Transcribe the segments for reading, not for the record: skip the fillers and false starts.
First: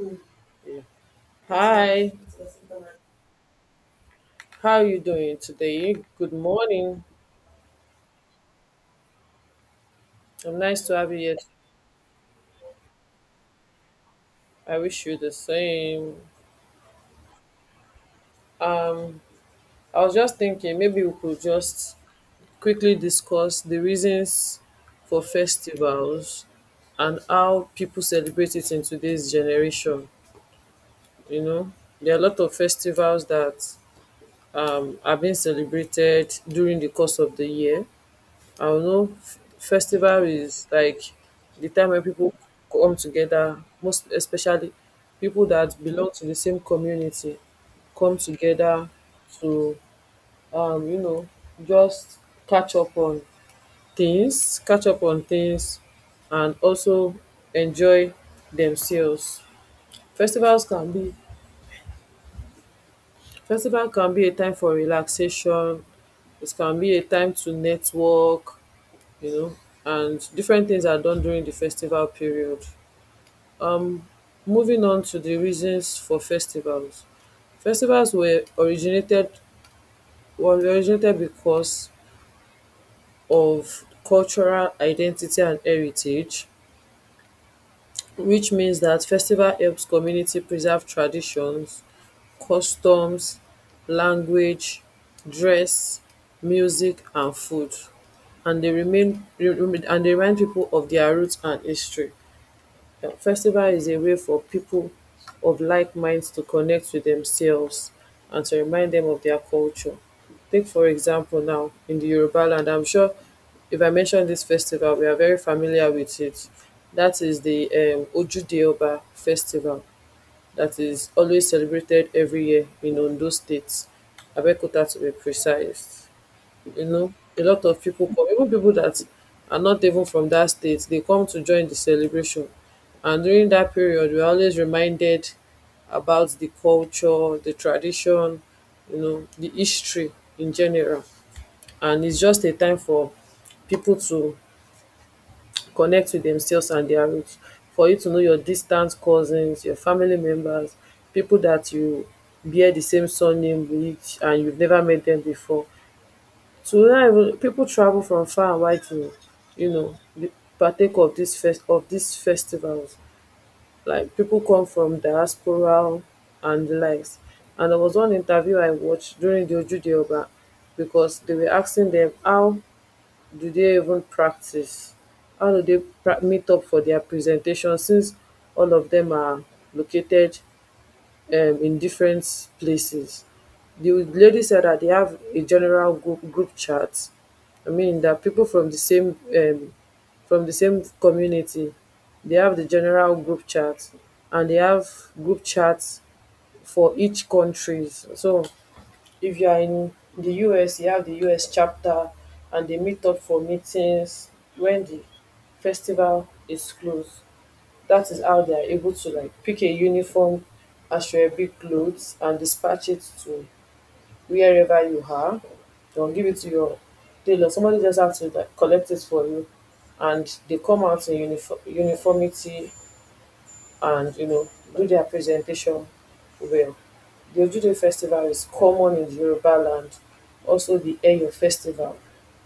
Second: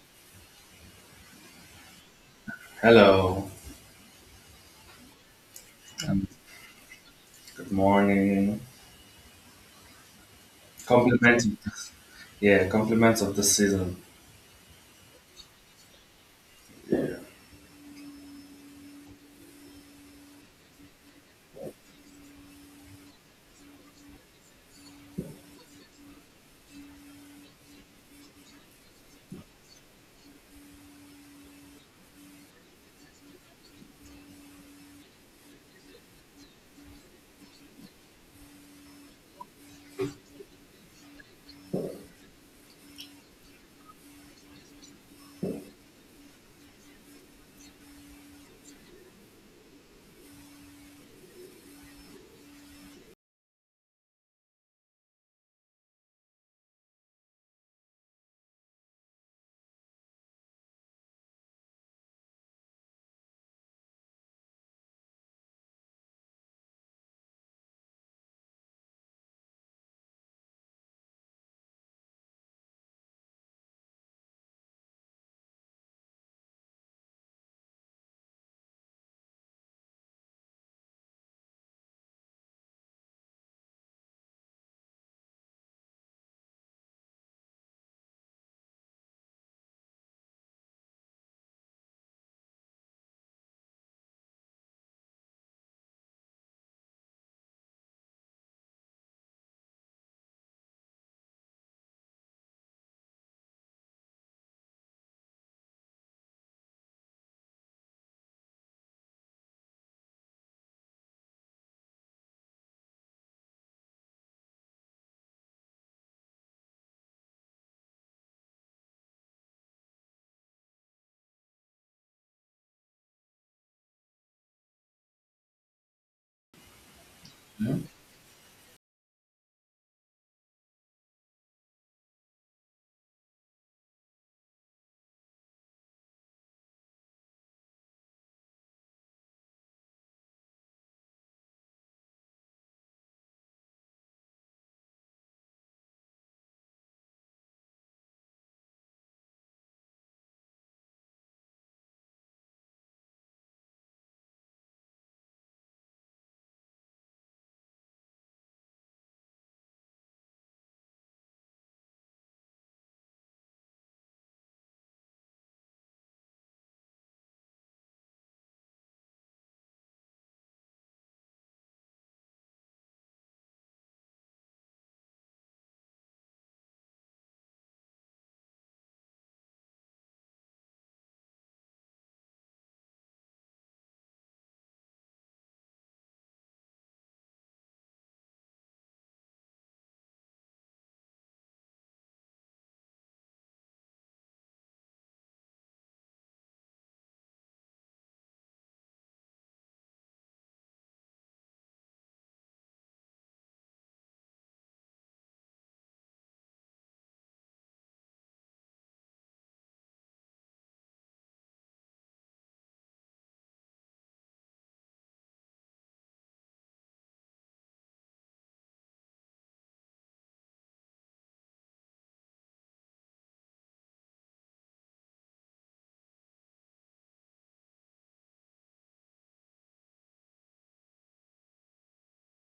Mm. Yeah. Hi, Hello. how are you doing today? Um, Good morning. good morning. I'm nice to have you here. Compliments. of this- Yeah, compliments of the season. I wish you the same. I was just thinking maybe we could just quickly discuss the reasons for festivals and how people celebrate it in today's generation. You know, there are a lot of festivals that are being celebrated during the course of the year. I don't know. Festival is like the time when people come together, most especially people that belong to the same community come together to, um, you know, just catch up on catch up on things, and also enjoy themselves. Festivals can be festival can be a time for relaxation. It can be a time to network, you know, and different things are done during the festival period. Um, Moving on to the reasons for festivals. Festivals were originated because of cultural identity and heritage, which means that festival helps community preserve traditions, customs, language, dress, music, and food, and they remain and they remind people of their roots and history. Festival is a way for people of like minds to connect with themselves and to remind them of their culture. Take, for example, now in the Yoruba land, I'm sure if I mention this festival, we are very familiar with it. That is the Ojude Oba festival that is always celebrated every year in Ondo State, Abeokuta to be precise. You know, a lot of people come, even people that are not even from that state. They come to join the celebration, and during that period we're always reminded about the culture, the tradition, you know, the history in general. And it's just a time for people to connect with themselves and their roots, for you to know your distant cousins, your family members, people that you bear the same surname with, and you've never met them before. Tonight people travel from far and wide to, you know, be- partake of this fest of these festivals. Like people come from diaspora and the likes. And there was one interview I watched during the Ojude Oba, because they were asking them how do they even practice, how do they pra- meet up for their presentation, since all of them are located in different places. The lady said that they have a general group chat. I mean that people from the same community, they have the general group chat, and they have group chats for each countries. So if you are in the US, you have the US chapter, and they meet up for meetings when the festival is closed. That is how they are able to like pick a uniform Ashwebi clothes and dispatch it to wherever you are. They'll give it to your tailor. Somebody just has to like collect it for you, and they come out in uniform uniformity and do their presentation well. The Ojude festival is common in the Yoruba land. Also, the Eyo festival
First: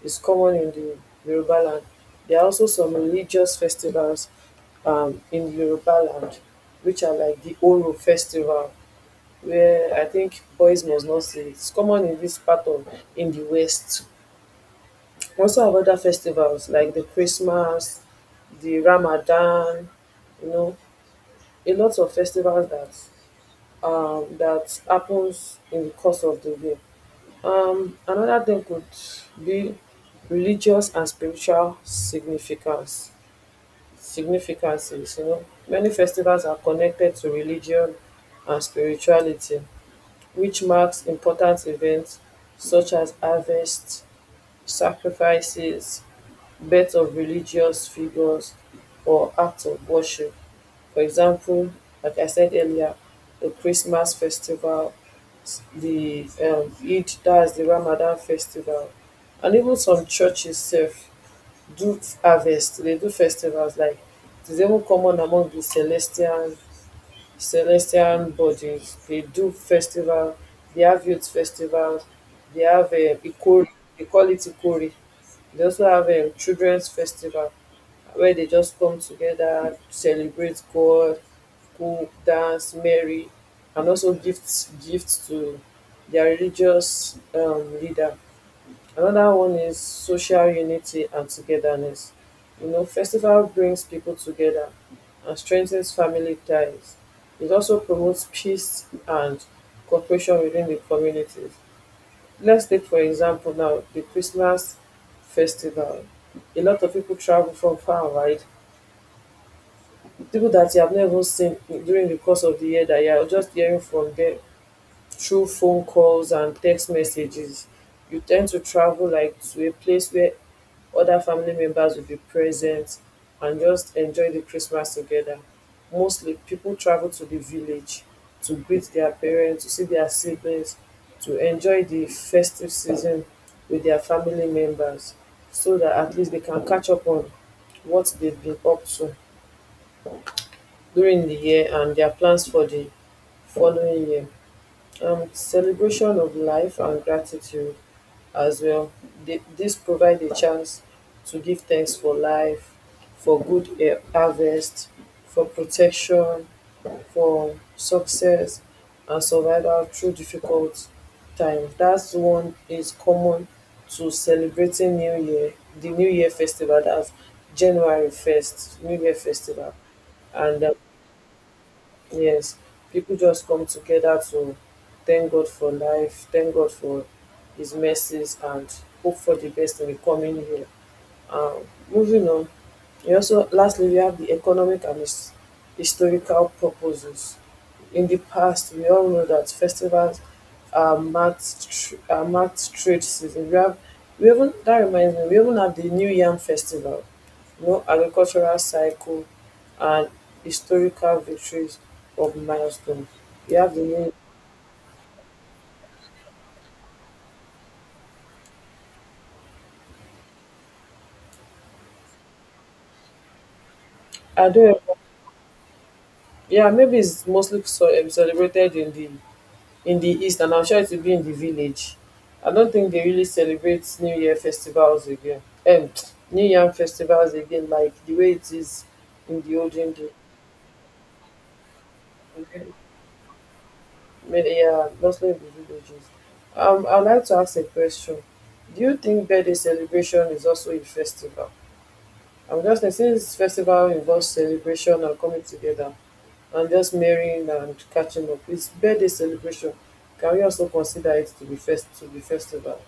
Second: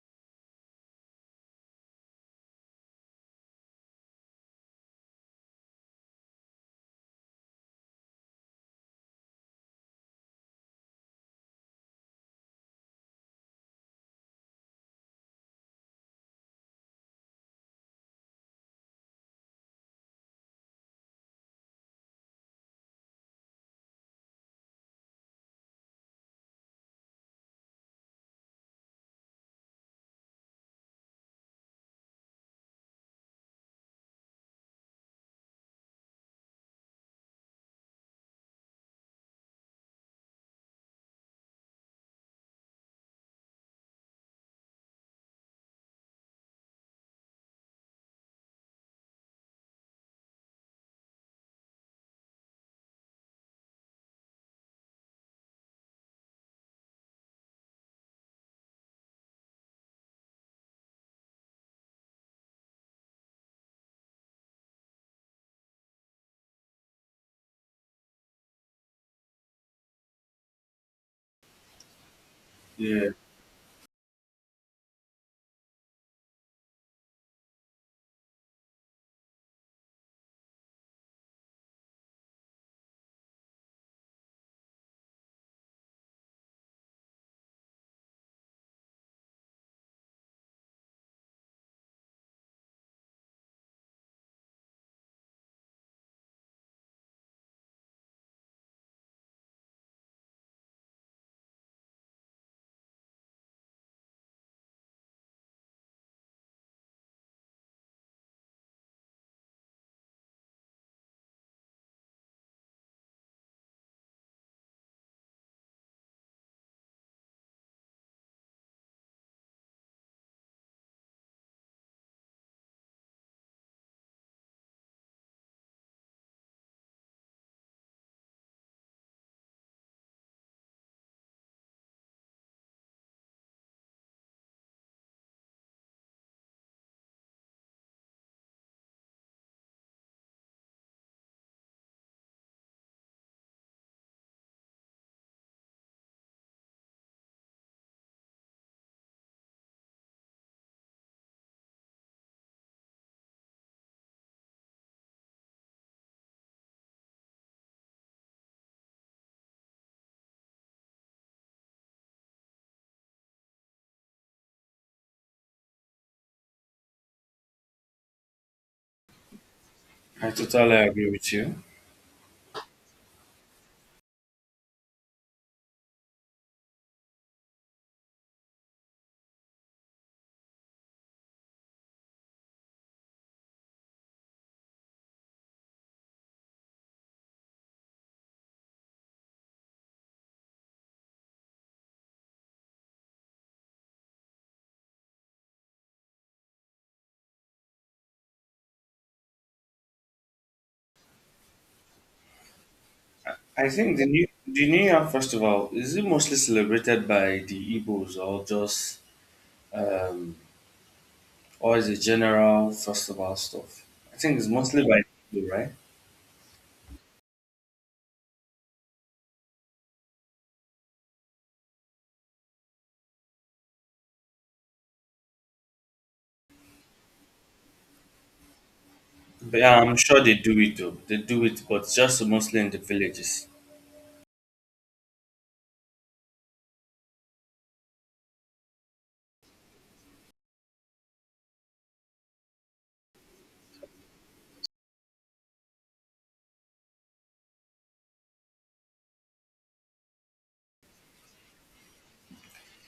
is common in the Yoruba land. There are also some religious festivals in the Yoruba land, which are like the Oro festival, where I think boys must not say it's common in this part of in the West. We also have other festivals like the Christmas, the Ramadan, you know, a lot of festivals that happens in the course of the day. Another thing could be religious and spiritual significance. Significances, many festivals are connected to religion and spirituality, which marks important events such as harvest, sacrifices, birth of religious figures, or acts of worship. For example, like I said earlier, the Christmas festival, the Eid, that's the Ramadan festival, and even some churches self do harvest. They do festivals like it is even common among the celestial bodies. They do festival. They have youth festivals. They have Yeah, a Ikori. They call it Ikori. They also have a children's festival where they just come together, celebrate God, who dance, merry, and also gifts to their religious leader. Another one is social unity and togetherness. Festival brings people together and strengthens family ties. It also promotes peace and cooperation within the communities. Let's take, for example, now the Christmas festival. A lot of people travel from far and wide. People that you have not even seen during the course of the year, that you are just hearing from them through phone calls and text messages, you tend to travel like to a place where other family members will be present and just enjoy the christmas together. Mostly people travel to the village to greet their parents, to see their siblings, to enjoy the festive season with their family members, so that at least they can catch up on what they've been up to during the year and their plans for the following year. Celebration of life and gratitude as well. This provide a chance to give thanks for life, for good harvest, for protection, for success and survival through difficult times. That's one is common to celebrating new year the new year festival. That's January 1st new year festival. I And totally agree with you. yes, people just come together to thank God for life, thank God for His mercies, and hope for the best in the coming year. Um, Moving on, we also lastly we have the economic and historical purposes. In the past, we all know that festivals are marked trade season. We even, that reminds me, we even have the New Yam Festival, no agricultural cycle, and historical victories of milestones. You I have the think name. The New Year festival, is it mostly celebrated by the Igbos, um or is it general festival stuff? I think I it's don't mostly remember. by the Igbo, right? Yeah, maybe it's mostly so, celebrated in the east, and I'm sure it will be in the village. I don't think they really celebrate New Year festivals again. Um, New Year festivals again, like the way it is in the But yeah, olden I'm days. sure they do it though. They do it, but just mostly Okay. in the villages. Maybe, yeah, mostly in the villages. I'd like to ask a question. Do you think birthday celebration is also a festival? I am just say since festival involves celebration and coming together and just marrying and catching up, it's birthday celebration. Can we also consider it to be festival?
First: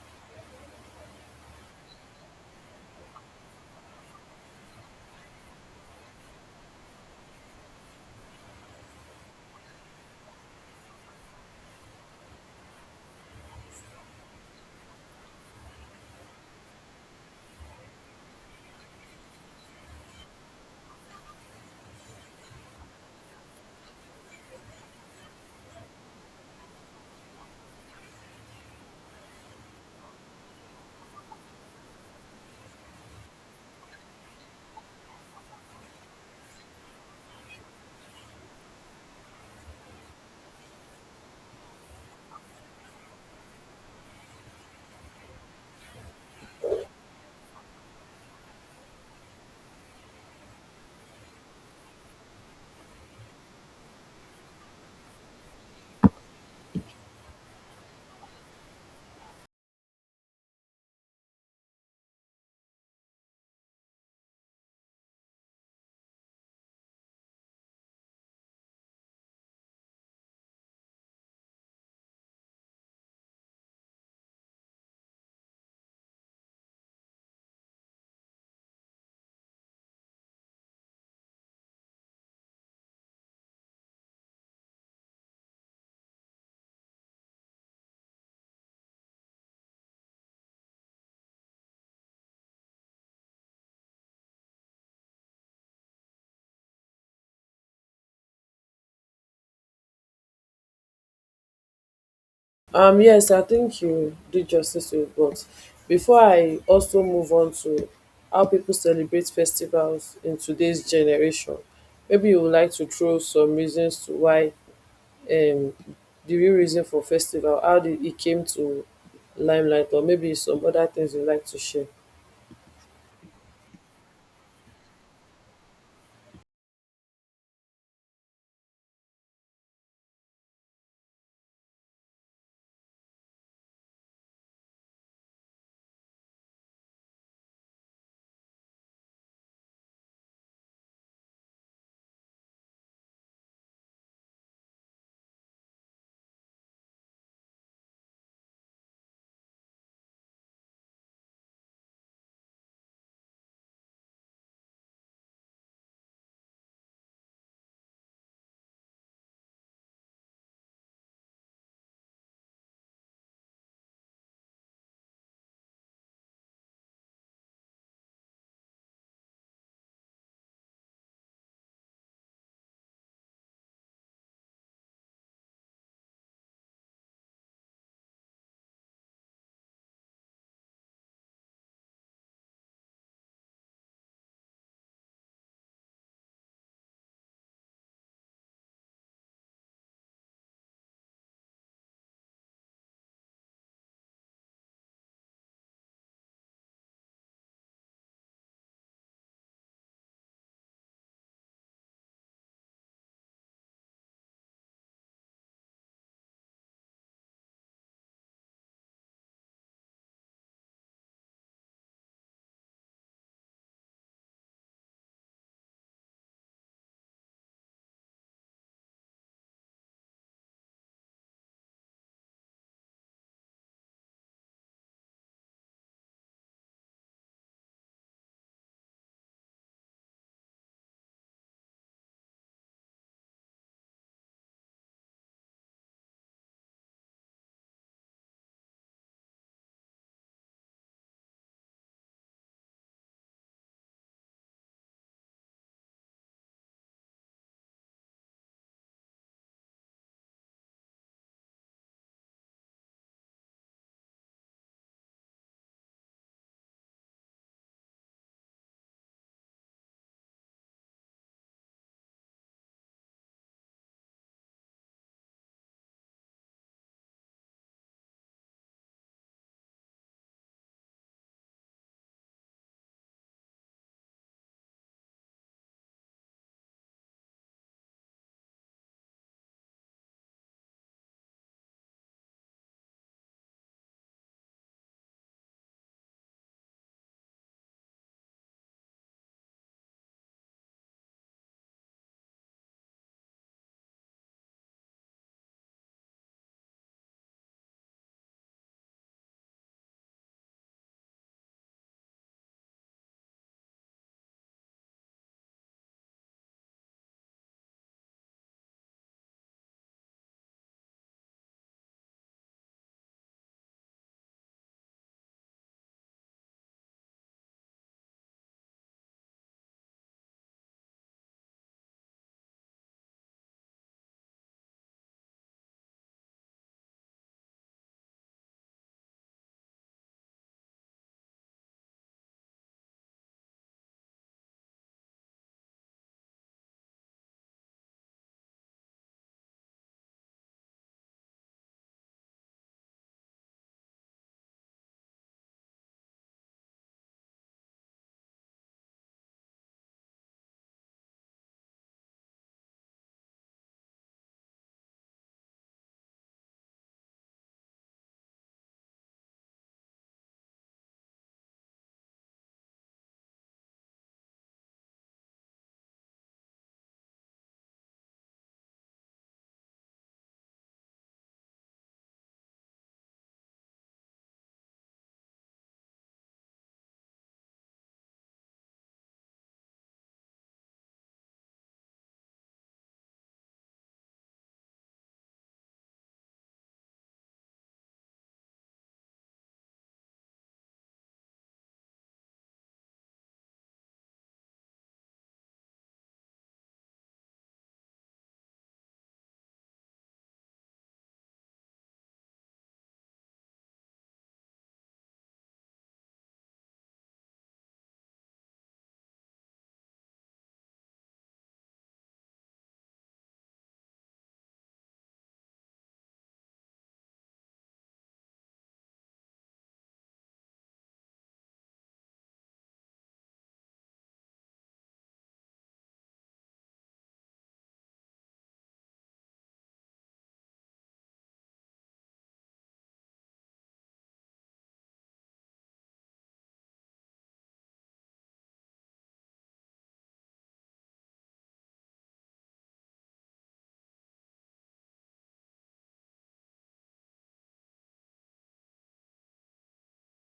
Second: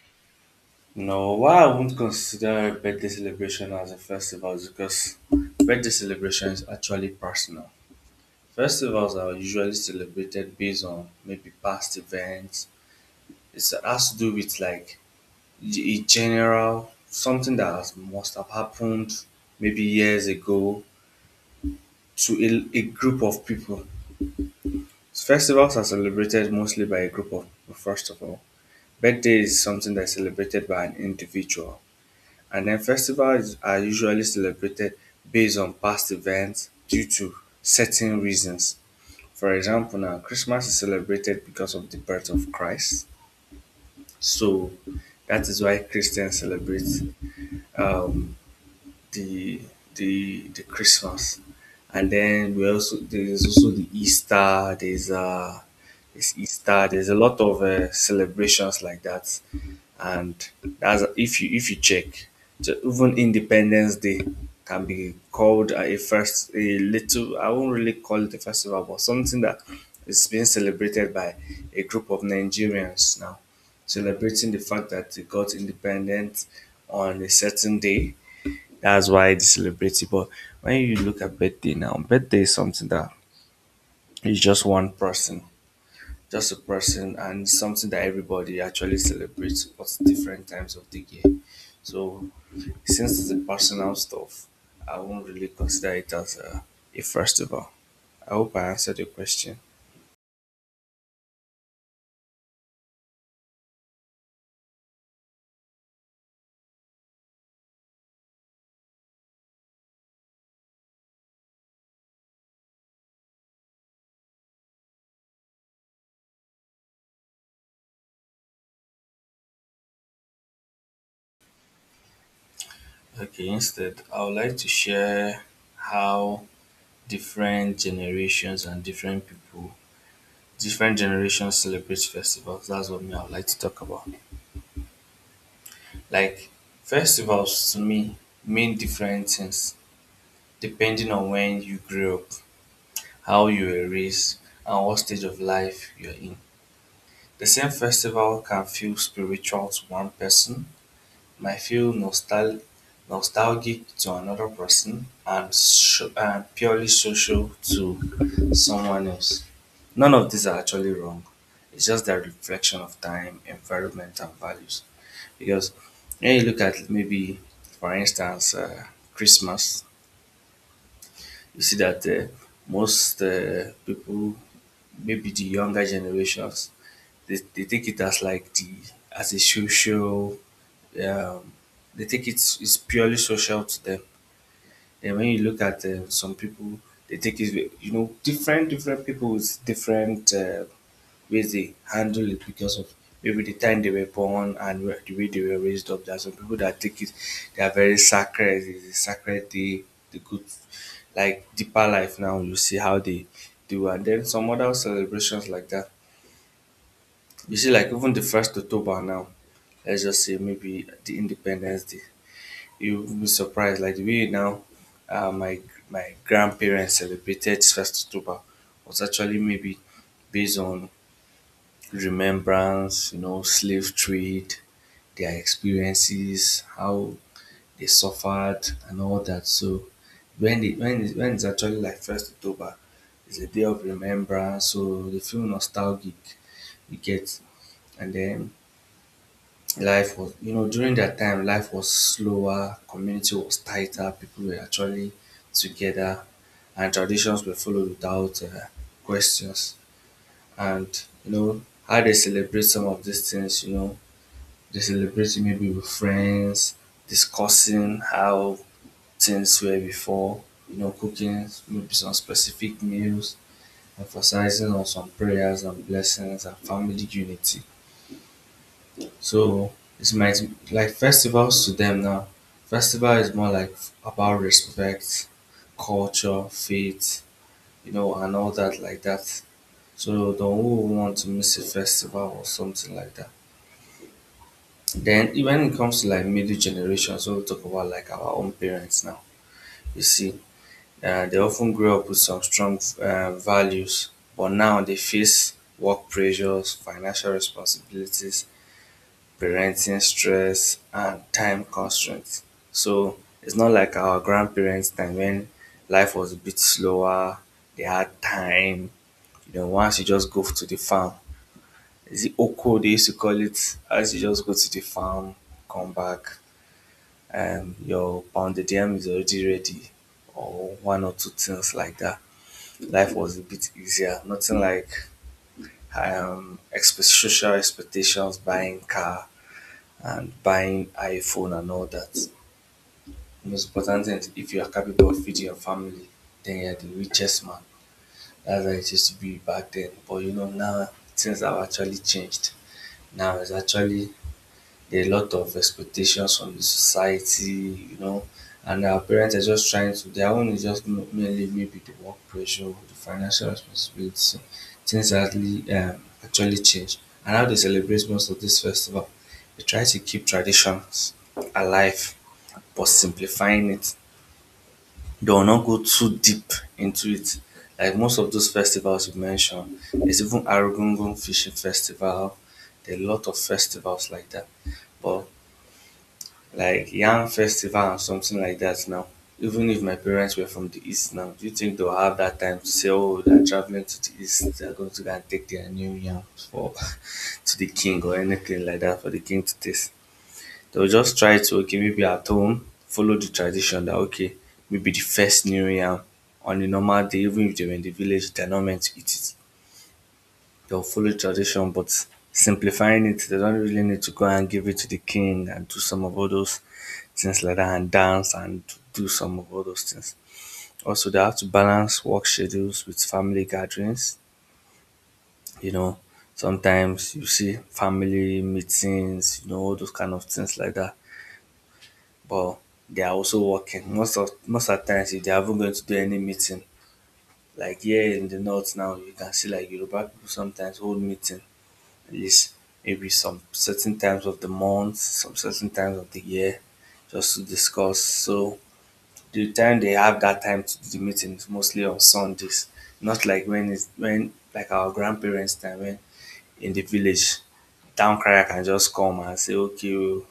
No, why I won't consider birthday celebration as a festival is because birthday celebration is actually personal. Festivals are usually celebrated based on maybe past events. It has to do with, like, in general, something that has, must have happened maybe years ago to a group of people. Festivals are celebrated mostly by a group of people, first of all. Birthday is something that's celebrated by an individual. And then festivals are usually celebrated based on past events due to certain reasons. For example, now Christmas is celebrated because of the birth of Christ. So that is why Christians celebrate um, the, the Christmas. And then we also there's also the Easter. There's Easter. There's a lot of celebrations like that. And, as if you check, so even Independence Day can be called a first a little I won't really call it a festival, but something that is being celebrated by a group of Nigerians, now celebrating the fact that they got independent on a certain day. That's why they celebrate it. But when you look at birthday, now birthday is something that is just one person, just a person, and something that everybody actually celebrates at different times of the year. So since it's a personal stuff, I won't really consider it as a festival. I hope I answered your question. Yes, I think you did justice to it, but before I also move on to how people celebrate festivals in today's generation, maybe you would like to throw some reasons to why um the real reason for festival, how did it came to limelight, or maybe some other things you'd like to share. Okay, instead, I would like to share how different generations and different people, different generations celebrate festivals. That's what me I would like to talk about. Like, festivals to me mean different things depending on when you grew up, how you were raised, and what stage of life you're in. The same festival can feel spiritual to one person, might feel nostalgic to another person, and purely social to someone else. None of these are actually wrong. It's just a reflection of time, environment, and values. Because when you look at, maybe, for instance, Christmas, you see that most people, maybe the younger generations, they take it as, like, the as a social, um, they take it it's purely social to them. And when you look at some people, they take it you know, different people with different ways they handle it, because of maybe the time they were born, and the way they were raised up. There are some people that take it — they are very sacred, it's a sacred day, the good, like, deeper life, now you see how they do. And then some other celebrations like that. You see, like, even the first October now, let's just say maybe the Independence Day, you'll be surprised. Like, the way now, uh, my my grandparents celebrated first October was actually maybe based on remembrance, you know, slave trade, their experiences, how they suffered, and all that. So when it's actually like first October, it's a day of remembrance. So they feel nostalgic, you get? And then life was, you know, during that time, life was slower, community was tighter, people were actually together, and traditions were followed without questions. And, you know, how they celebrate some of these things, you know, they celebrate maybe with friends, discussing how things were before, you know, cooking maybe some specific meals, emphasizing on some prayers and blessings and family unity. So it's might like festivals to them now. Festival is more like about respect, culture, faith, you know, and all that like that. So don't who want to miss a festival or something like that. Then when it comes to like middle generation, so we talk about like our own parents now. You see, they often grew up with some strong values, but now they face work pressures, financial responsibilities, parenting stress, and time constraints. So it's not like our grandparents' time when life was a bit slower, they had time. You know, once you just go to the farm, is it Oko they used to call it? As you just go to the farm, come back, and your pounded yam is already ready, or one or two things like that. Life was a bit easier, nothing like social expectations, buying car, and buying iPhone and all that. The most important thing is if you are capable of feeding your family, then you're the richest man. That's how it used to be back then. But you know, now things have actually changed. Now it's actually there are a lot of expectations from the society, you know, and our parents are just trying to, their own is just merely maybe the work pressure, the financial responsibility. Things actually change. And how they celebrate most of this festival, they try to keep traditions alive but simplifying it. They will not go too deep into it. Like most of those festivals you mentioned, there's even Arugungun Fishing Festival. There are a lot of festivals like that. But like yam festival and something like that now. Even if my parents were from the east now, do you think they'll have that time to say, "Oh, they're traveling to the east. They're going to go and take their new yam for to the king or anything like that for the king to taste"? They'll just try to, okay, maybe at home follow the tradition that, okay, maybe the first new yam on a normal day, even if they were in the village, they're not meant to eat it, they'll follow tradition, but simplifying it, they don't really need to go and give it to the king and do some of all those things like that, and dance, and do some of all those things. Also, they have to balance work schedules with family gatherings. You know, sometimes you see family meetings, you know, all those kind of things like that. But they are also working. Most of the times, if they haven't going to do any meeting, like here in the north now, you can see like Yoruba people sometimes hold meeting, least maybe some certain times of the month, some certain times of the year, just to discuss. So the time they have that time to do the meeting is mostly on Sundays, not like when it's when like our grandparents' time, when in the village, town crier can just come and say, okay, oh,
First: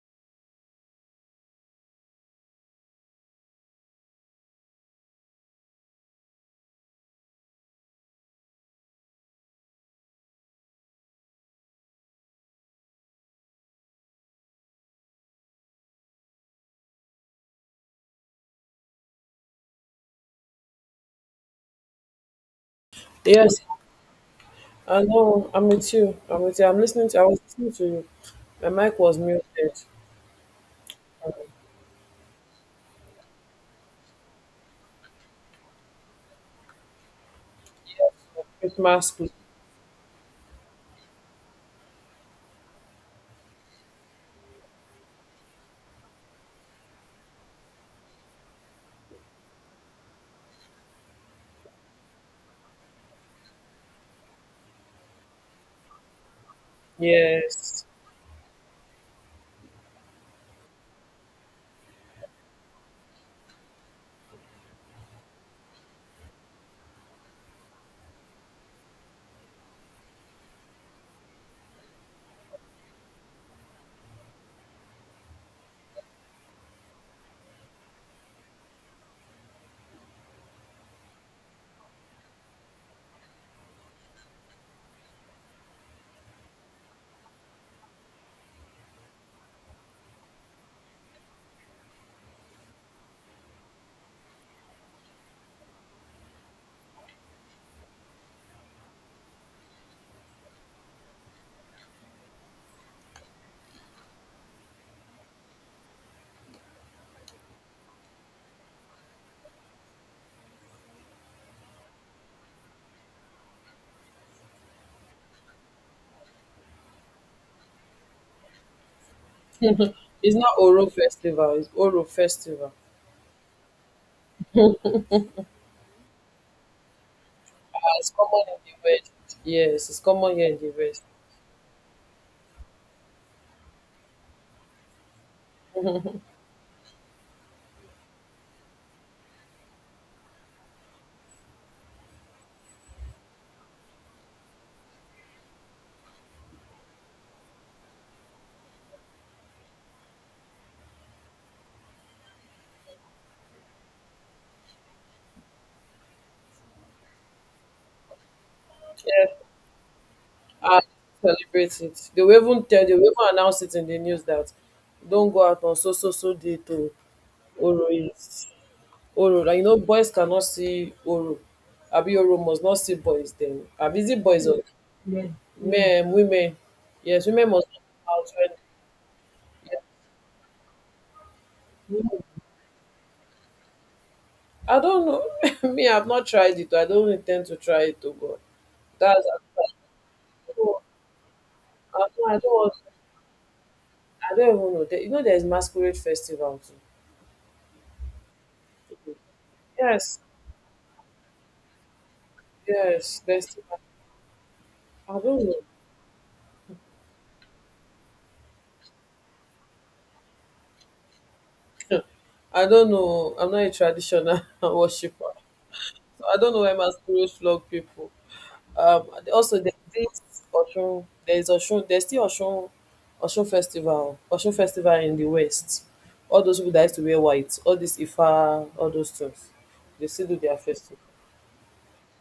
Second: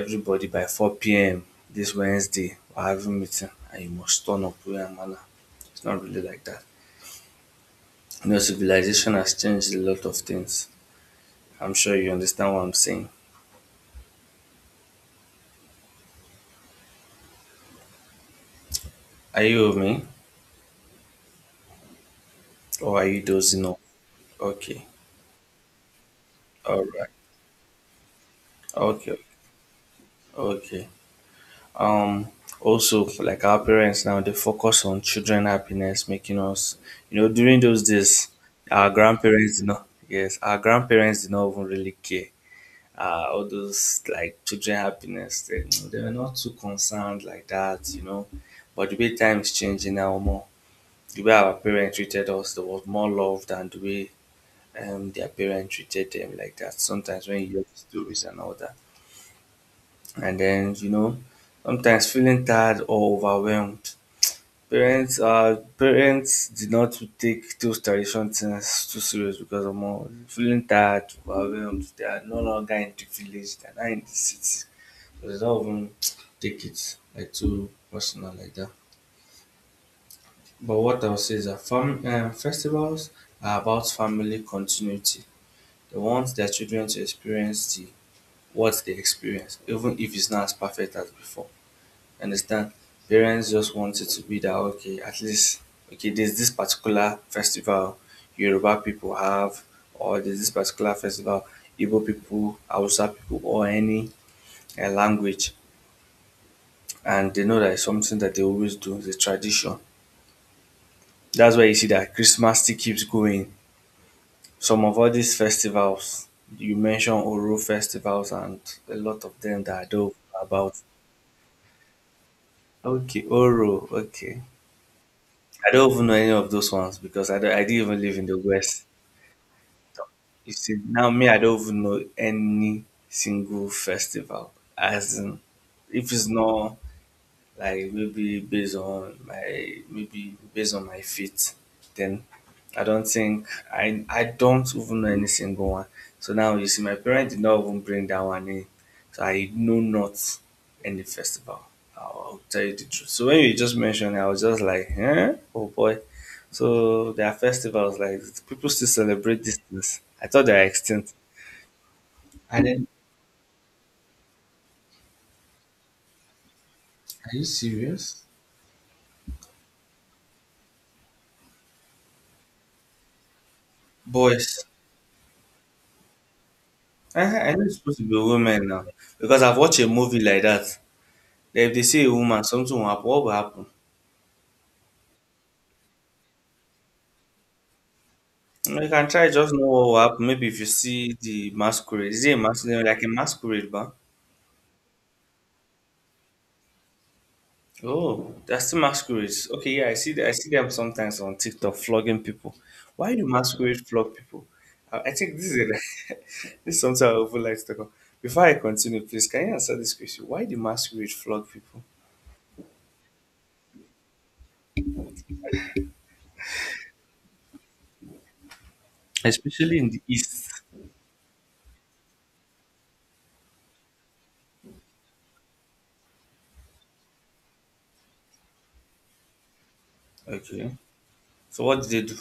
everybody by 4 p.m. this Wednesday we're having meeting, and you must turn up way and manner. It's not really like that. You know, civilization has changed a lot of things. I'm sure you understand what I'm saying. Are you with me? Or are you Yes, dozing off? Okay. I know. I'm with you. I'm with you. I'm All listening right. to. I was listening to you. My mic was Okay. muted. Okay. Um also, like, our parents now, they focus on children happiness, making us, you know, during those days, our Christmas. Play. grandparents did not — yes, our grandparents did not even really care. All those like children happiness, they were not too concerned like that, you know. But the way time is changing now more. The way our parents treated us, there was more love than the way their parents treated them like that. Sometimes when you hear the Yes. stories and all that, and then, you know, sometimes feeling tired or overwhelmed. Parents did not take those traditional things too serious because of more feeling tired, overwhelmed. They are no longer in the village; they are now in the city. So they don't even take it like too personal like that. But what I'll say is that festivals are about family continuity. They want their children to experience the what they experience, even if it's not as perfect as before. Understand? Parents just want it to be that, okay, at least, okay, there's this particular festival Yoruba people have, or there's this particular festival Igbo people, Hausa people, or any language, and they know that it's something that they always do, it's a tradition. That's why you see that Christmas still keeps going. Some of all these festivals, you mentioned Oro festivals, and a lot of them that I don't It's know not about. Oro Festival. It's Oro Festival. Okay, Oro. Okay. I don't even know any of those ones because I, don't, I didn't Ah, even it's live in the common in West. the West. Yes, it's common here You in the see, West. now me, I don't even know any single festival. As in, if it's not like maybe based on my faith then i don't think I don't even know any single one. So now you see, my parents did not even bring that one in, so I know not any festival. I'll tell you the truth, so when you just mentioned it, I was just like, huh? Oh boy, so there are festivals like people still Yeah. celebrate these things. I thought they are And extinct. celebrate it. They will even And tell. then They will even announce it in the news that don't go out on so so so day to are you Oro serious? is Oro. Like, boys cannot see Oro. Abi Oro must not see boys. Then, abi is it boys or Boys. men, women. I, Yes, women I know must it's supposed to not be a out when. woman now, because I've watched Yes. a movie like that. If they see a woman, something will happen. What will happen? I don't know. Me, I've not tried it. I don't intend to try it. Oh God, Mm, you can that's. try just know what will happen. Maybe if you don't. see the I don't. masquerade, is it a I don't, want- masquerade, like a masquerade, but I don't even know. There's masquerade festival oh, that's the too. masquerades. Okay, yeah, I see Yes, that. I see them sometimes on TikTok flogging people. Why yes. do Festival. masquerade flog people? I I think this don't is a, this is something I would like to talk about. Before I continue, please can you answer this question? Why do masquerade flog people, know. I don't know. I'm not a traditional worshiper, so I don't know where masquerade flog people. And also, there's especially in the this east? Oshun. There's Oshun. There's still Oshun, Oshun festival. Oshun festival in the west. All those people that used to wear white. All this Ifa. All those things. They still do their Okay, festival. so what do they do?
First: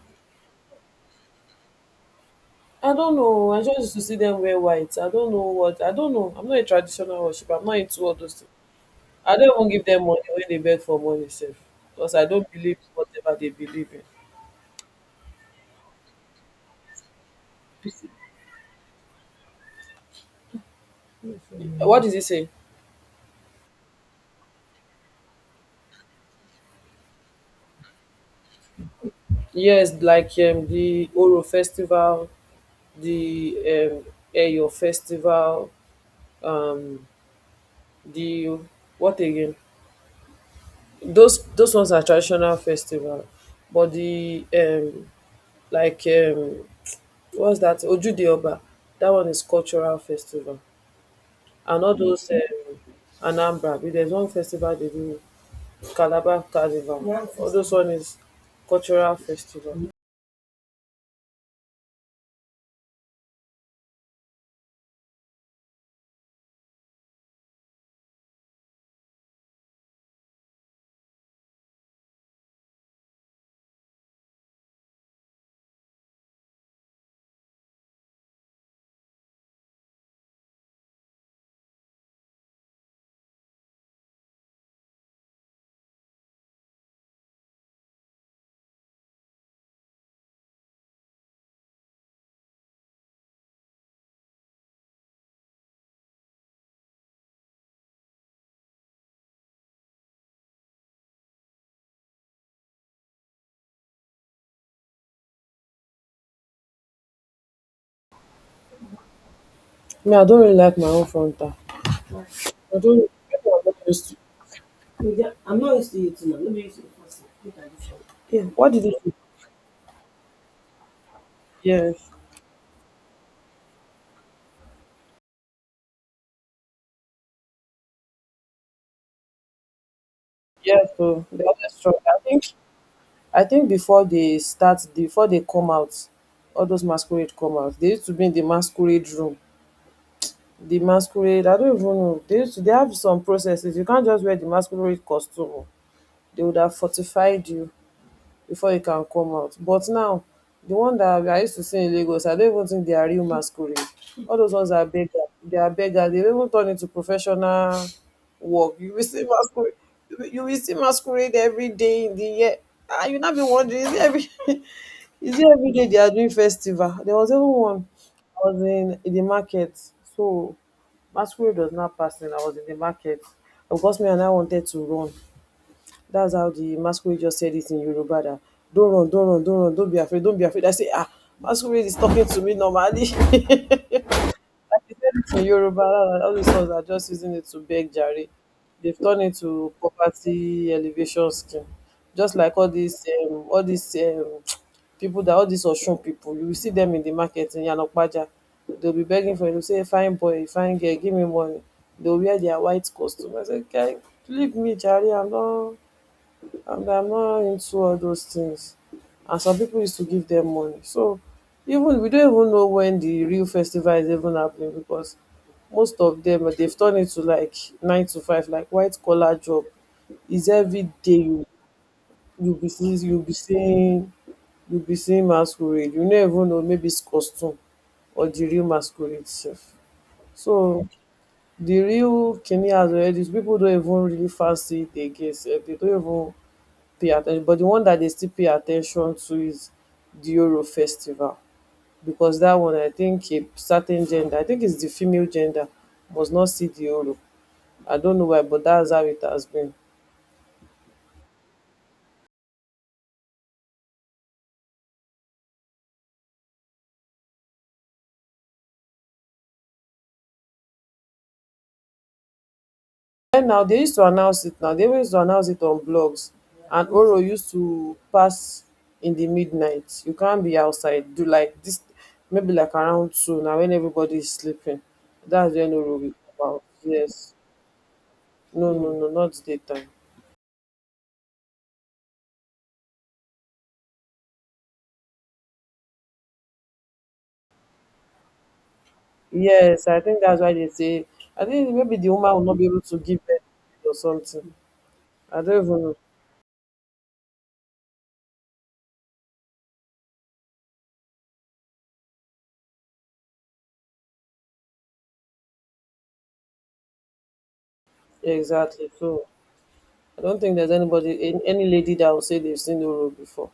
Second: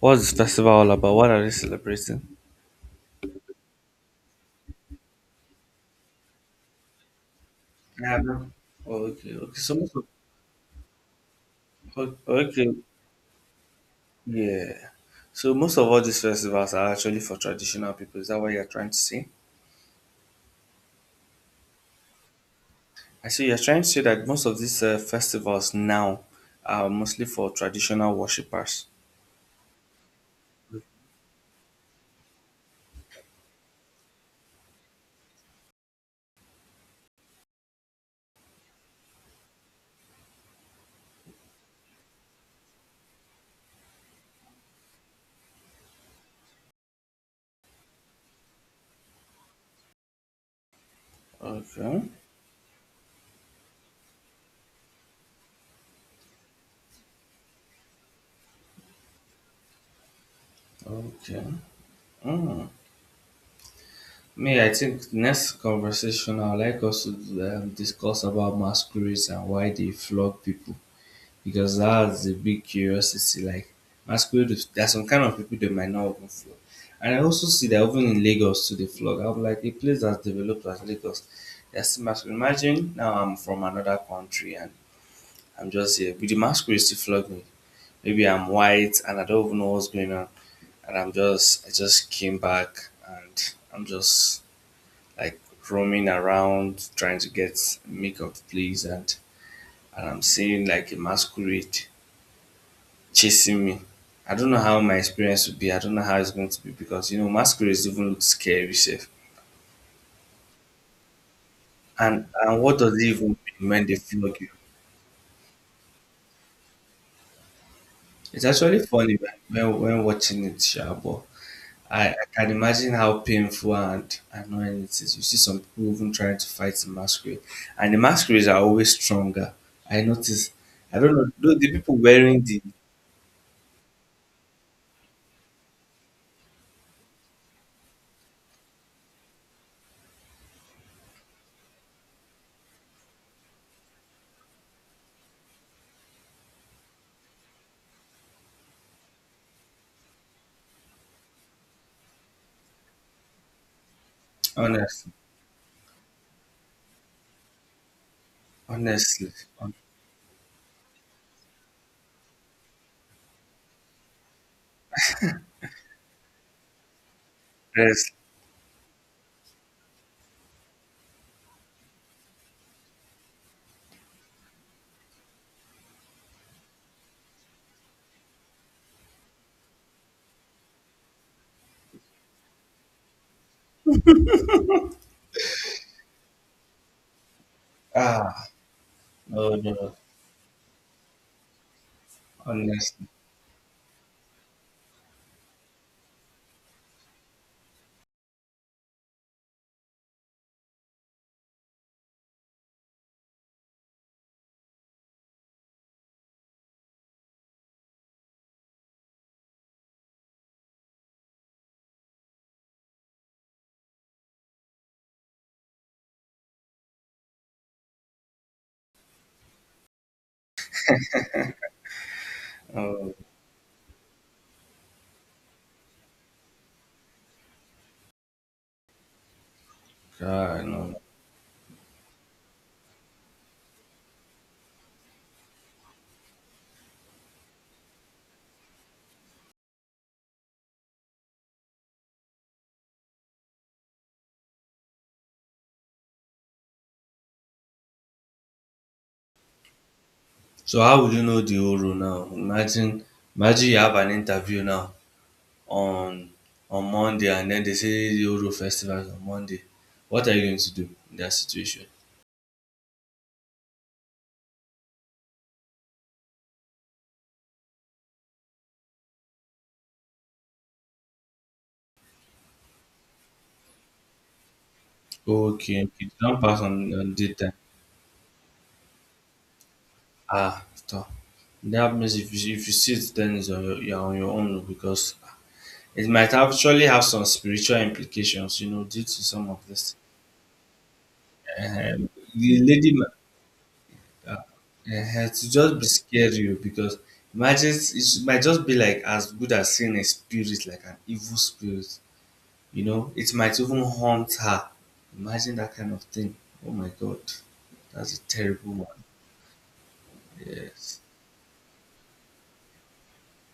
What's the festival all about? What are they celebrating? I don't know. I just used to see them wear white. I don't know what. I don't know. I'm not a traditional worshiper. I'm not into all Yeah, those things. bro. Oh, okay, I don't okay. even So give most of, them money when they beg for money, safe. Because o- I don't okay, believe whatever they believe in. yeah. So most of all these festivals are actually for traditional people. Is that what you're trying to say? What does it say? I see you're trying to say that most of these festivals now are mostly for traditional worshippers. Yes, like the Oro festival. The Eyo festival, um, the what again? Those ones are traditional festival, but the like what's that? Ojude Oba, that one is cultural festival, and all Okay, those Anambra. But there's one festival they do Calabar Carnival. All those one is cultural festival. okay. Mm. Me, I think next conversation I'd like us to discuss about masquerades and why they flog people, because that's a big curiosity. Like masquerade, there's some kind of people that might not even flog. And I also see that even in Lagos to the flog. I'm like, a place that's developed as Lagos. That's masquerade. Imagine now I'm from another country and I'm just here, with the masquerade still flog me. Maybe I'm white and I don't even know what's going on. And I just came back and I'm just like roaming around trying to get make of place, and I'm seeing like a masquerade chasing me. I don't know how my experience would be. I don't know how it's going to be, because you know masquerades even look scary safe. Me, I don't really like my own frontal. And I what does it don't. even People are mean not when they used flog you? to Yeah, I'm not used to it now. Let me use it first. Look at this one. Yeah. It's What actually did you funny when watching it, sure, but I, Yes. I can imagine how painful and annoying it is. You see some people even trying to fight the masquerade. And the masquerades are always stronger. I notice Yes. I don't So know they though the always people struggle. I wearing think. the, I think before they start, before they come out, all those masquerade come out. They used to be in the masquerade room. The masquerade. I don't even know. They used to. They have some processes. You can't just wear the masquerade costume. They would have fortified you before e can come out. But now, the one that I used to see in Lagos, I don't even think they are real masquerade. All those ones are honestly, beggars. They are beggars. They don't even turn into professional work. You will see honestly, masquerade. You will see masquerade every day in the year. Ah, you not be wondering is it every is it every day they are doing festival? There was even one. honestly, I was in the market, so masquerade was not passing. I was in the market. Of course, me and I wanted to run. That's how the masquerade just said it in Yoruba that don't run, don't run, don't run, don't be afraid, don't be afraid. I say, ah, masquerade is talking to me normally. like he said it in Yoruba, and all these ones are just using it to beg Jare. ah, They've turned it no to no, property elevation scheme. Just like honestly. All these people that all these Oshun people, you will see them in the market in Yanokpaja. They'll be begging for you, they'll say, fine boy, fine girl, give me money. They'll wear their white costume. I said, guy, leave me, Jare, I'm not and I'm not into all those things. And some people used to give them money. So even we don't even know when the real festival is even happening because most of them they've turned it to like nine to five, like white collar job. It's every day you you'll be seeing Oh you'll be seeing you'll be seeing masquerade. You never even know maybe it's costume or the real masquerade itself. God, no. So No. the real Kenny has already people don't even really fancy it again, sef. They don't even pay attention but the one that dey still pay attention to is the Oro festival because that one I think a certain gender I think it's the female gender must not see the Oro. I don't know why but that's how it has been. So how would you know the whole role now? Imagine, imagine you have an interview now on on Monday, and then they say the whole role festival is on Monday. What are you going to do in that situation? Then now they used to announce it now they always used to announce it on blogs and Oro used to pass in the midnight. You can't be outside do like this maybe like around two now when everybody is sleeping. That's when Okay, okay, Oro you will don't come pass out. On Yes. data. No no no, not daytime. Ah, stop. That means if you see it, then it's on your, you're on your own oh, because it might actually have some spiritual implications, you know, due to some of Yes, this. I think that's why they say. I think maybe the woman will not The be able lady, to give birth or something. ehen, I to don't just even be know scary o, because imagine it should- might just be like as good as seeing a spirit, like an evil spirit, you know, it might even haunt her. Imagine that kind of thing. Oh my god, that's a terrible exactly. one. So I don't think there's Yes. anybody, any lady that will say they've seen the road before.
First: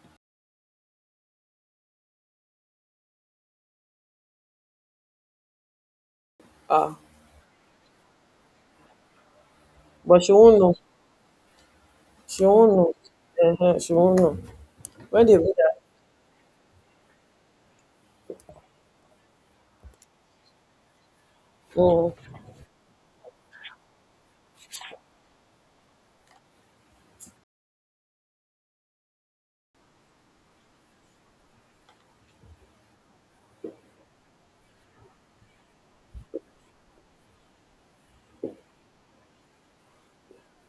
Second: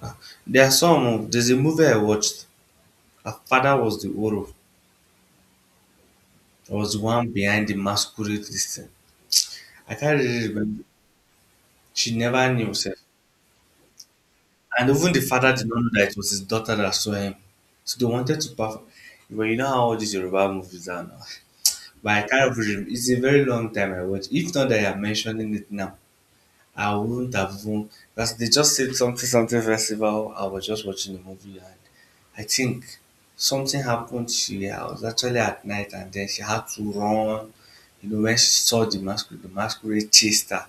Ah, there are some, there's a movie I watched. Her father was the Oro. I was Ah, the one behind the masquerade this thing. I can't but she really won't know. remember. She She never knew won't know. herself. Uh huh, she won't know And even the when they do father did that. not know that it was his daughter that saw him. So they wanted to perform. But you know how all these Yoruba movies are now. But Mm, I can't remember. It's a very long time I watched. If not that you are mentioning it now, I wouldn't have even. Because they just said something, something festival. I was just watching the movie, and I think something happened to her. I was actually at night, and then she had to run. You know, when she saw the masquerade chased her.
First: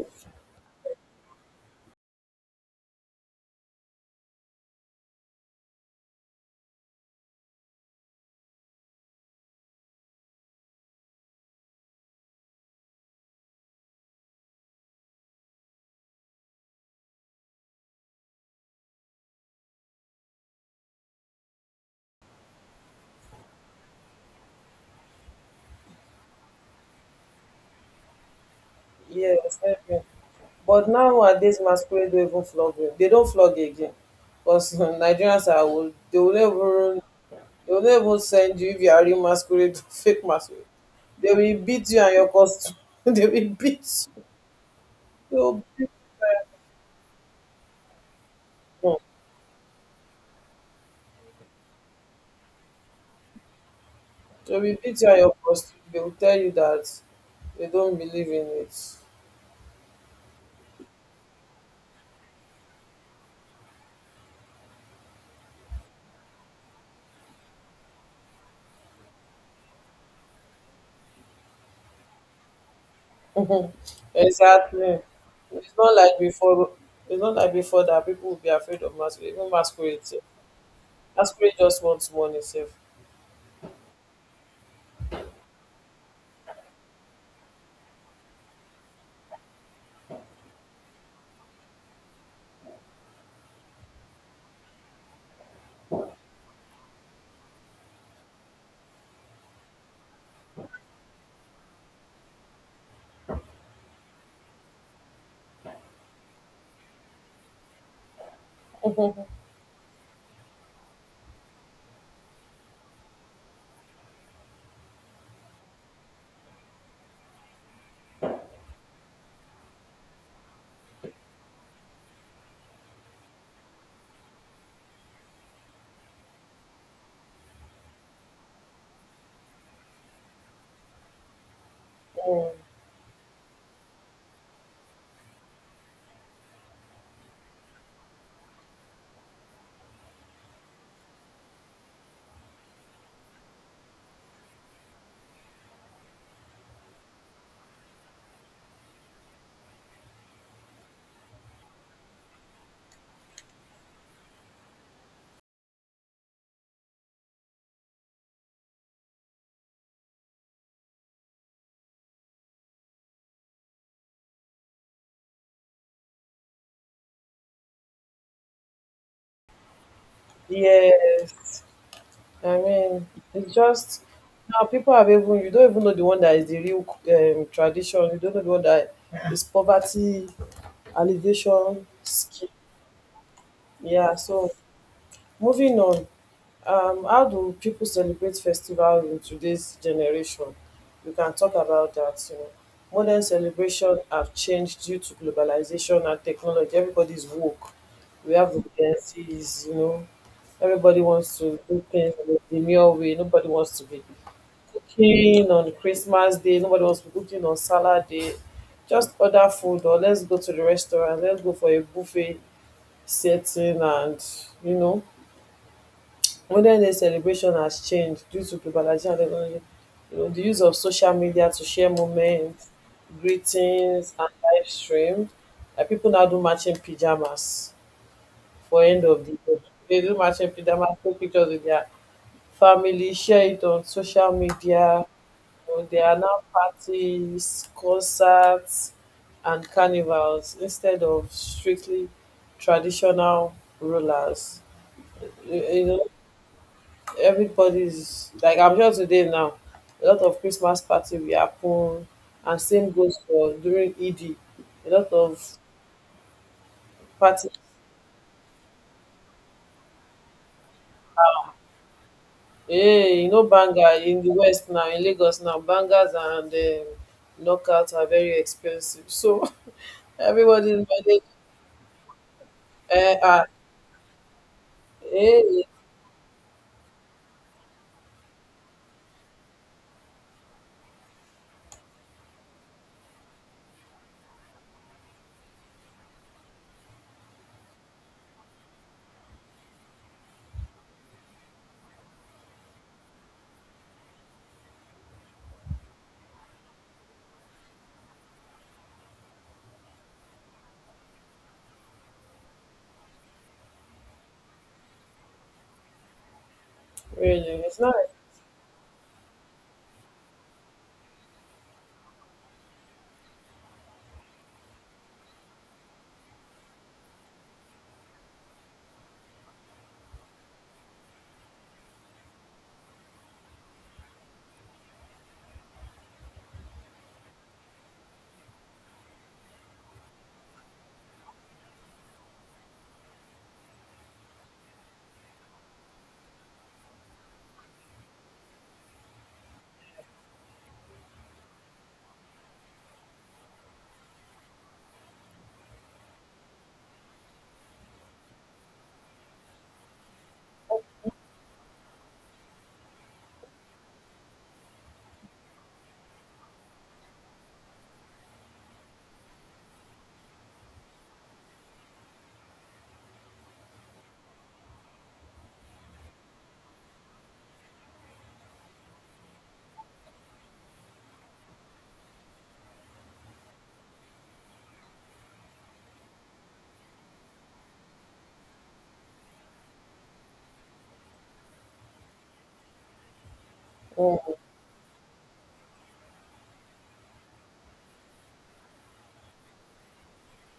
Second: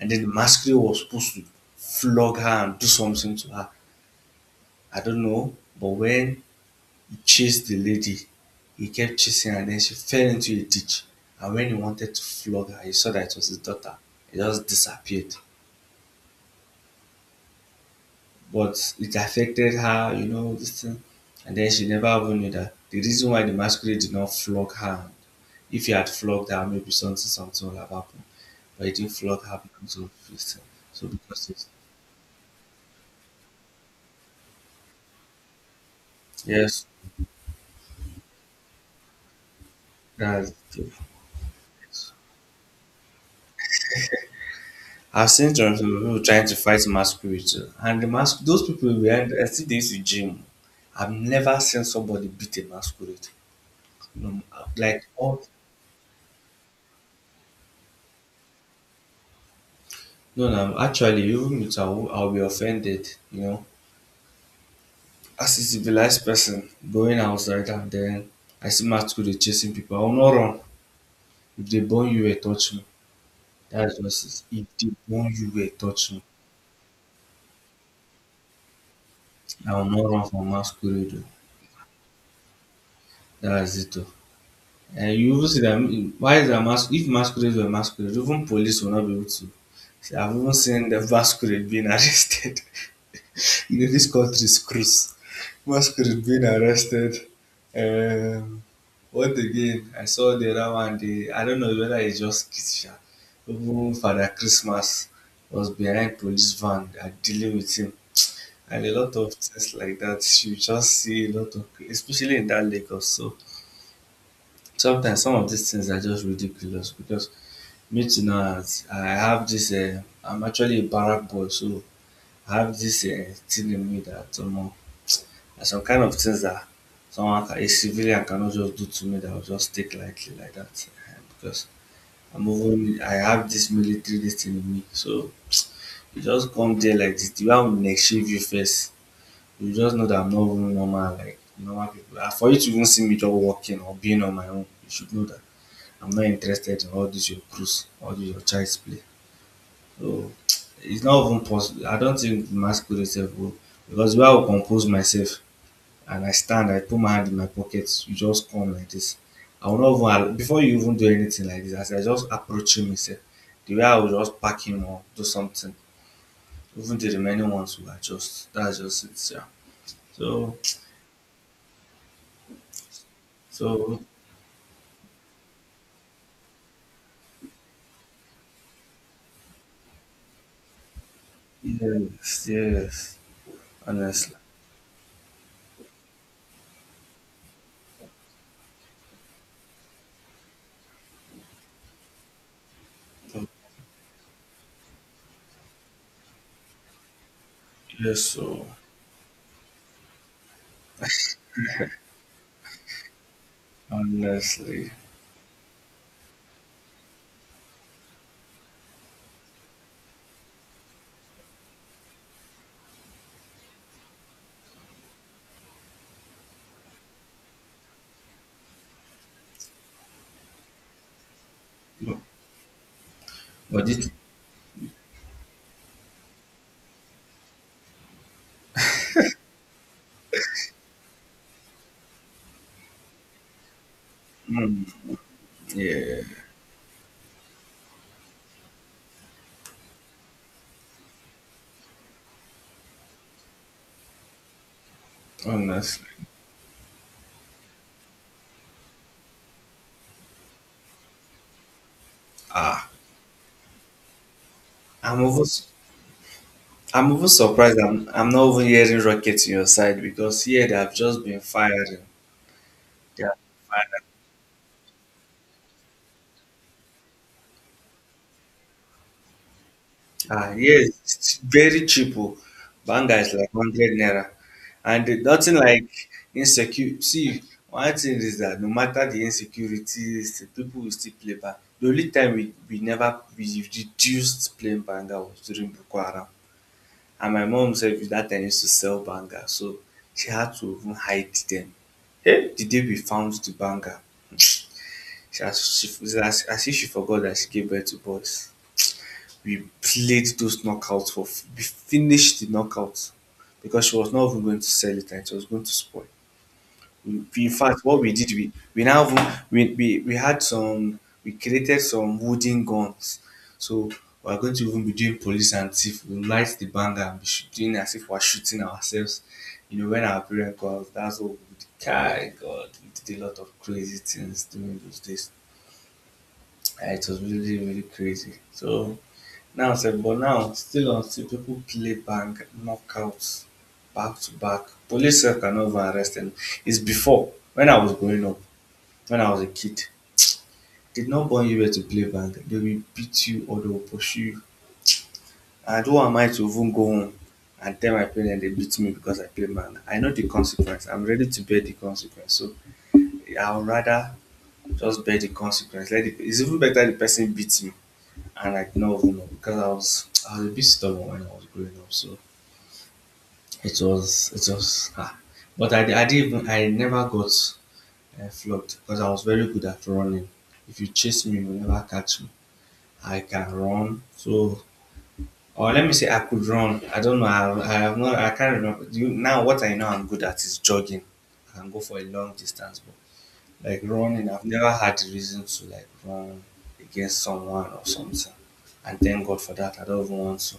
And then the masquerade was supposed to flog her and do something to her. I don't know, but when he chased the lady, he kept chasing her, and then she fell into a ditch. And when he wanted to flog her, he saw that it was his daughter. He just disappeared. But it affected her, you know, this thing. And then she never even knew that the reason why the masquerade did not flog her, if he had flogged her, maybe something, something would have happened. But he didn't flog yes, her because definitely. of this thing. But So, because nowadays, it's, masquerade don't even flog you. They don't flog you again, because Nigerians are old. They will yes, never They'll not even send you if you are real masquerade, fake that's masquerade. the, They will beat you and your costume. they will beat you. I've They seen will some beat people trying to fight masquerades oh, and the mas- those people you. behind I think they used to gym. I've never seen somebody beat a masquerade. No, They will beat like you and your all, costume. They will tell you that they don't believe in it. no, no. Actually, even with I'll be offended. You know, as a civilized person going outside and then I see masquerade chasing people, I'll not run. If they burn you, eh, touch me. That's just it. If they exactly. burn you, eh, It's not touch like me. before. It's not like before that people will be afraid of masquerade. Even I will masquerade, not sef. run for masquerade. Oh. Masquerade just wants money, safe. That's it. Oh. And you even see that mm, why is that mas- if masquerades were masquerades, even police will not be able to. See, I've even seen the masquerade being arrested. You know, this country screws. Masquerade being arrested. Um, what again? I saw the other one. The I don't know whether it's just Kisha. Even Father Christmas was behind police van. They are dealing with him. And a lot of things like that. You just see a lot of, especially in that Lagos. So sometimes some of these things are just ridiculous, because me too now, I have this, I'm actually a barrack boy, so I have this thing in me that omo, there's some kind of things that someone can, a civilian cannot just do to me that I'll just take lightly like that. Because I'm even, I have this military this thing in me. So you just come there like this, the way I will neck shave you first, you just know that I'm not even normal, like normal people. And for you to even see me just walking or being on my own, you should know that I'm not interested in all this your cruise, all this your child's play. So it's not even possible. I don't think the masquerade itself will, because the way I will compose myself and I stand, I put my hand in my pocket, you just come like this. I will not even allow, before you even do anything like this, as I just approach him itself, the way I will just pack him or do something, even the remaining ones will adjust. That's just it, yeah. So, yes. I mean, it's so just now people have even you don't even know the one that is the real tradition. You don't know the one that is poverty alleviation yes, scheme. yes, Yeah. honestly, So moving on, how do people celebrate festivals in today's generation? We can talk about that. You know, modern so, celebration have changed due to globalization and technology. Everybody's woke. yes, We have so dependencies. You know, everybody wants to do things in a demure way. Nobody wants to be honestly, cooking on Christmas Day. Nobody wants to be cooking on salad day. Just order food or let's go to the restaurant. Let's go for a buffet setting and you know. Modern day celebration has changed due to globalization and technology. You know, the use of social media to share moments, but this, greetings and live stream. Like people now do matching pajamas for end of the year. They do matching pajamas, take pictures with their family, share it on social mm, media. But there are yeah, now parties, concerts, and carnivals instead of strictly traditional rulers. You know, honestly, everybody's like I'm sure today now, a lot of Christmas party we happen, and same ah. goes for during Eid. A lot I'm over, of I'm over parties. surprised. I'm not even hearing rockets in your side, because here they have just been firing. Hey, you Yeah. know, banger in the West now, in Lagos now, bangers and knockouts are very expensive. So Ah, everybody's yes, money, it's very cheap. Oh. uh, Banga is uh, like 100 naira. And the- nothing hey, like insecure. See, one thing is that no matter the insecurities, the people will still play bang. The only time we never we reduced playing banga was during Boko Haram. And my mom said that time used to sell banger, so she had to even hide them. Hey, the day we found the banger? she as she it's as if she forgot that she gave birth to boys, we played those knockouts for f- we finished the knockouts, because she was not even going to sell it and it was going to spoil in really, it's fact, not. what we did, we had some, we created some wooden guns. So we're going to even be doing police and thief. We'll light the banger and be shooting as if we're shooting ourselves. You know, when our parents go out, that's what we did. Kai God, we did a lot of crazy things during those days. Ah, it was really, really crazy. So now, sef, but now still on still people play bang knockouts back to back. Police sef cannot even arrest them. It's before when I was growing up, when I was a kid. Did not born you here to play bag. They will beat you or they will pursue you. And who am I to even go home and tell my parents they beat me because I play bag? I know the consequence. I'm ready to bear the consequence. So I would rather just bear the consequence. Let it, it's even better the person beats me and I did not even know because I was a bit stubborn when I was growing up. So it was ah. But I didn't even I never got flogged because I was very good at running. If you chase me, you will never catch me. I can run. So, or let me say I could run. I don't know. I have not. I can't remember. Do you, now, what I know I'm good at is jogging. I can go for a long distance, but like running, Mm, I've never had the reason to like run against someone or something. And thank God for that. I don't even want to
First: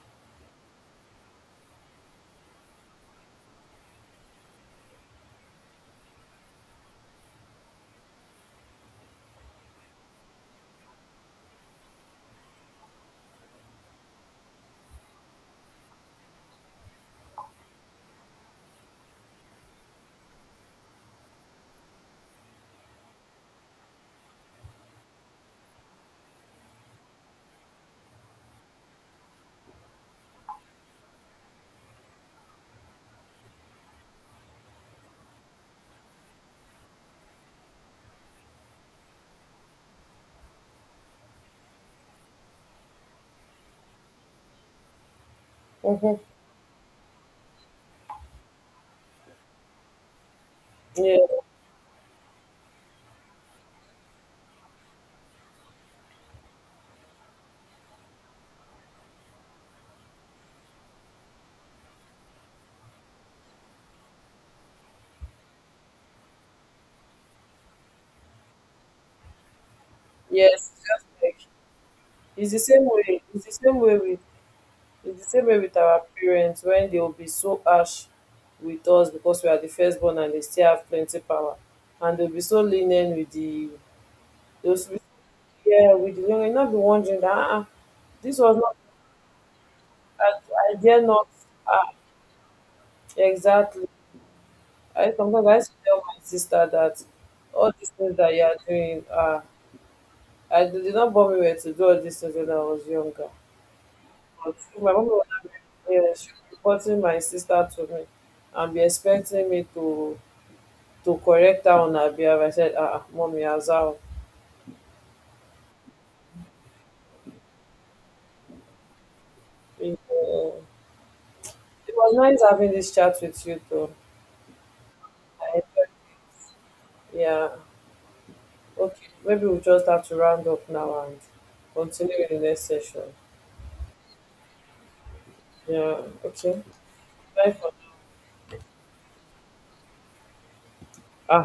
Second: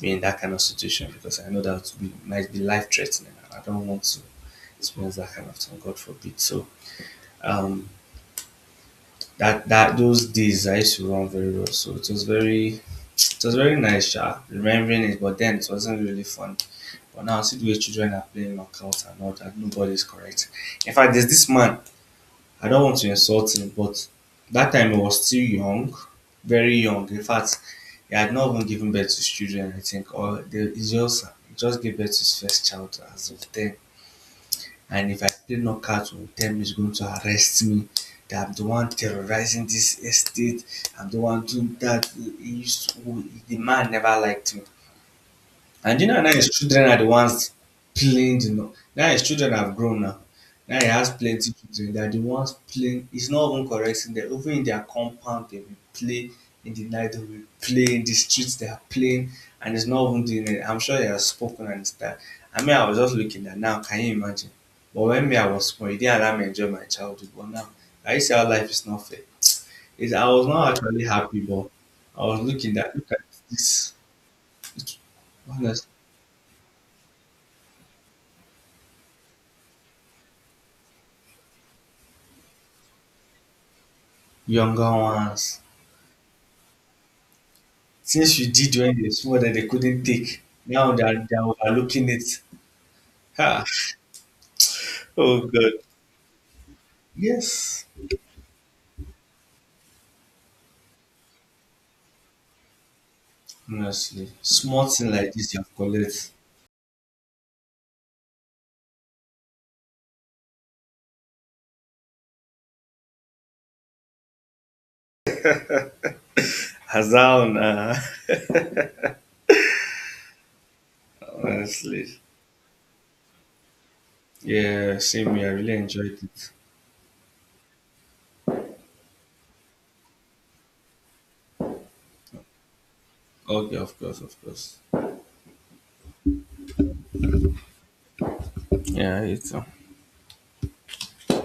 be in that kind of situation, because I know that would be, might be life threatening. I don't want to experience that kind of thing. God forbid. So, um, that that those days I used to run very well. So it was very, it was very nice, Sha, remembering it, but then it wasn't really fun. But now, see the way children are playing knockouts and all that, nobody's correct. In fact, there's this man, I don't want to insult him, but that time he was still young, very young. In fact, he had not even given birth to his children, I think, or they, he just gave birth to his first child as of then. And if I play knockout with them, he's going to arrest me. That I'm the one terrorizing this estate. I'm the one doing that. He used to, the man never liked me. And you mhm. know, now his children are the ones playing the. No- now his children have grown now. Now he has Yeah, plenty children. They are the ones playing. It's not even correcting them. Even in their compound, they will play in the night. They will play in the streets. They are playing, and it's not even doing it. I'm sure he has spoken and that. I mean, I was just looking at now. Can you imagine? But when me, I was small, it didn't allow me to enjoy my childhood. But now, I see how life is not fair. Is I was yes, not just actually happy, like but I was it's the looking same that. Look at way. It's the same this. way with It, it's the same way with honestly. our parents when they will be so harsh with us because we are the firstborn and they still have plenty power, and they'll be so lenient with the those Younger with, ones. yeah with the young. You'll Not be wondering that this Since you was not did when they were small that they couldn't I, take. I Now dare not they are uh, overlooking it. Ha! exactly. I Oh sometimes I used God. to tell my sister that all Yes. these things that you are doing I they did not bother me to do all these things when I was younger. Honestly. But Small my mom thing was like this you have yeah, she collect. was reporting my sister to me and be expecting me to correct her on her behavior. I said, ah, ah, mommy, as how? Hazaun. Ah. It, it Honestly. was nice having this chat with you, though. Yeah, same here. I I, really enjoyed it. yeah, okay. Maybe we'll just have to round up now and continue with the next session. Okay, of course, of course. Yeah, okay. Bye for now. Yeah, it's Ah,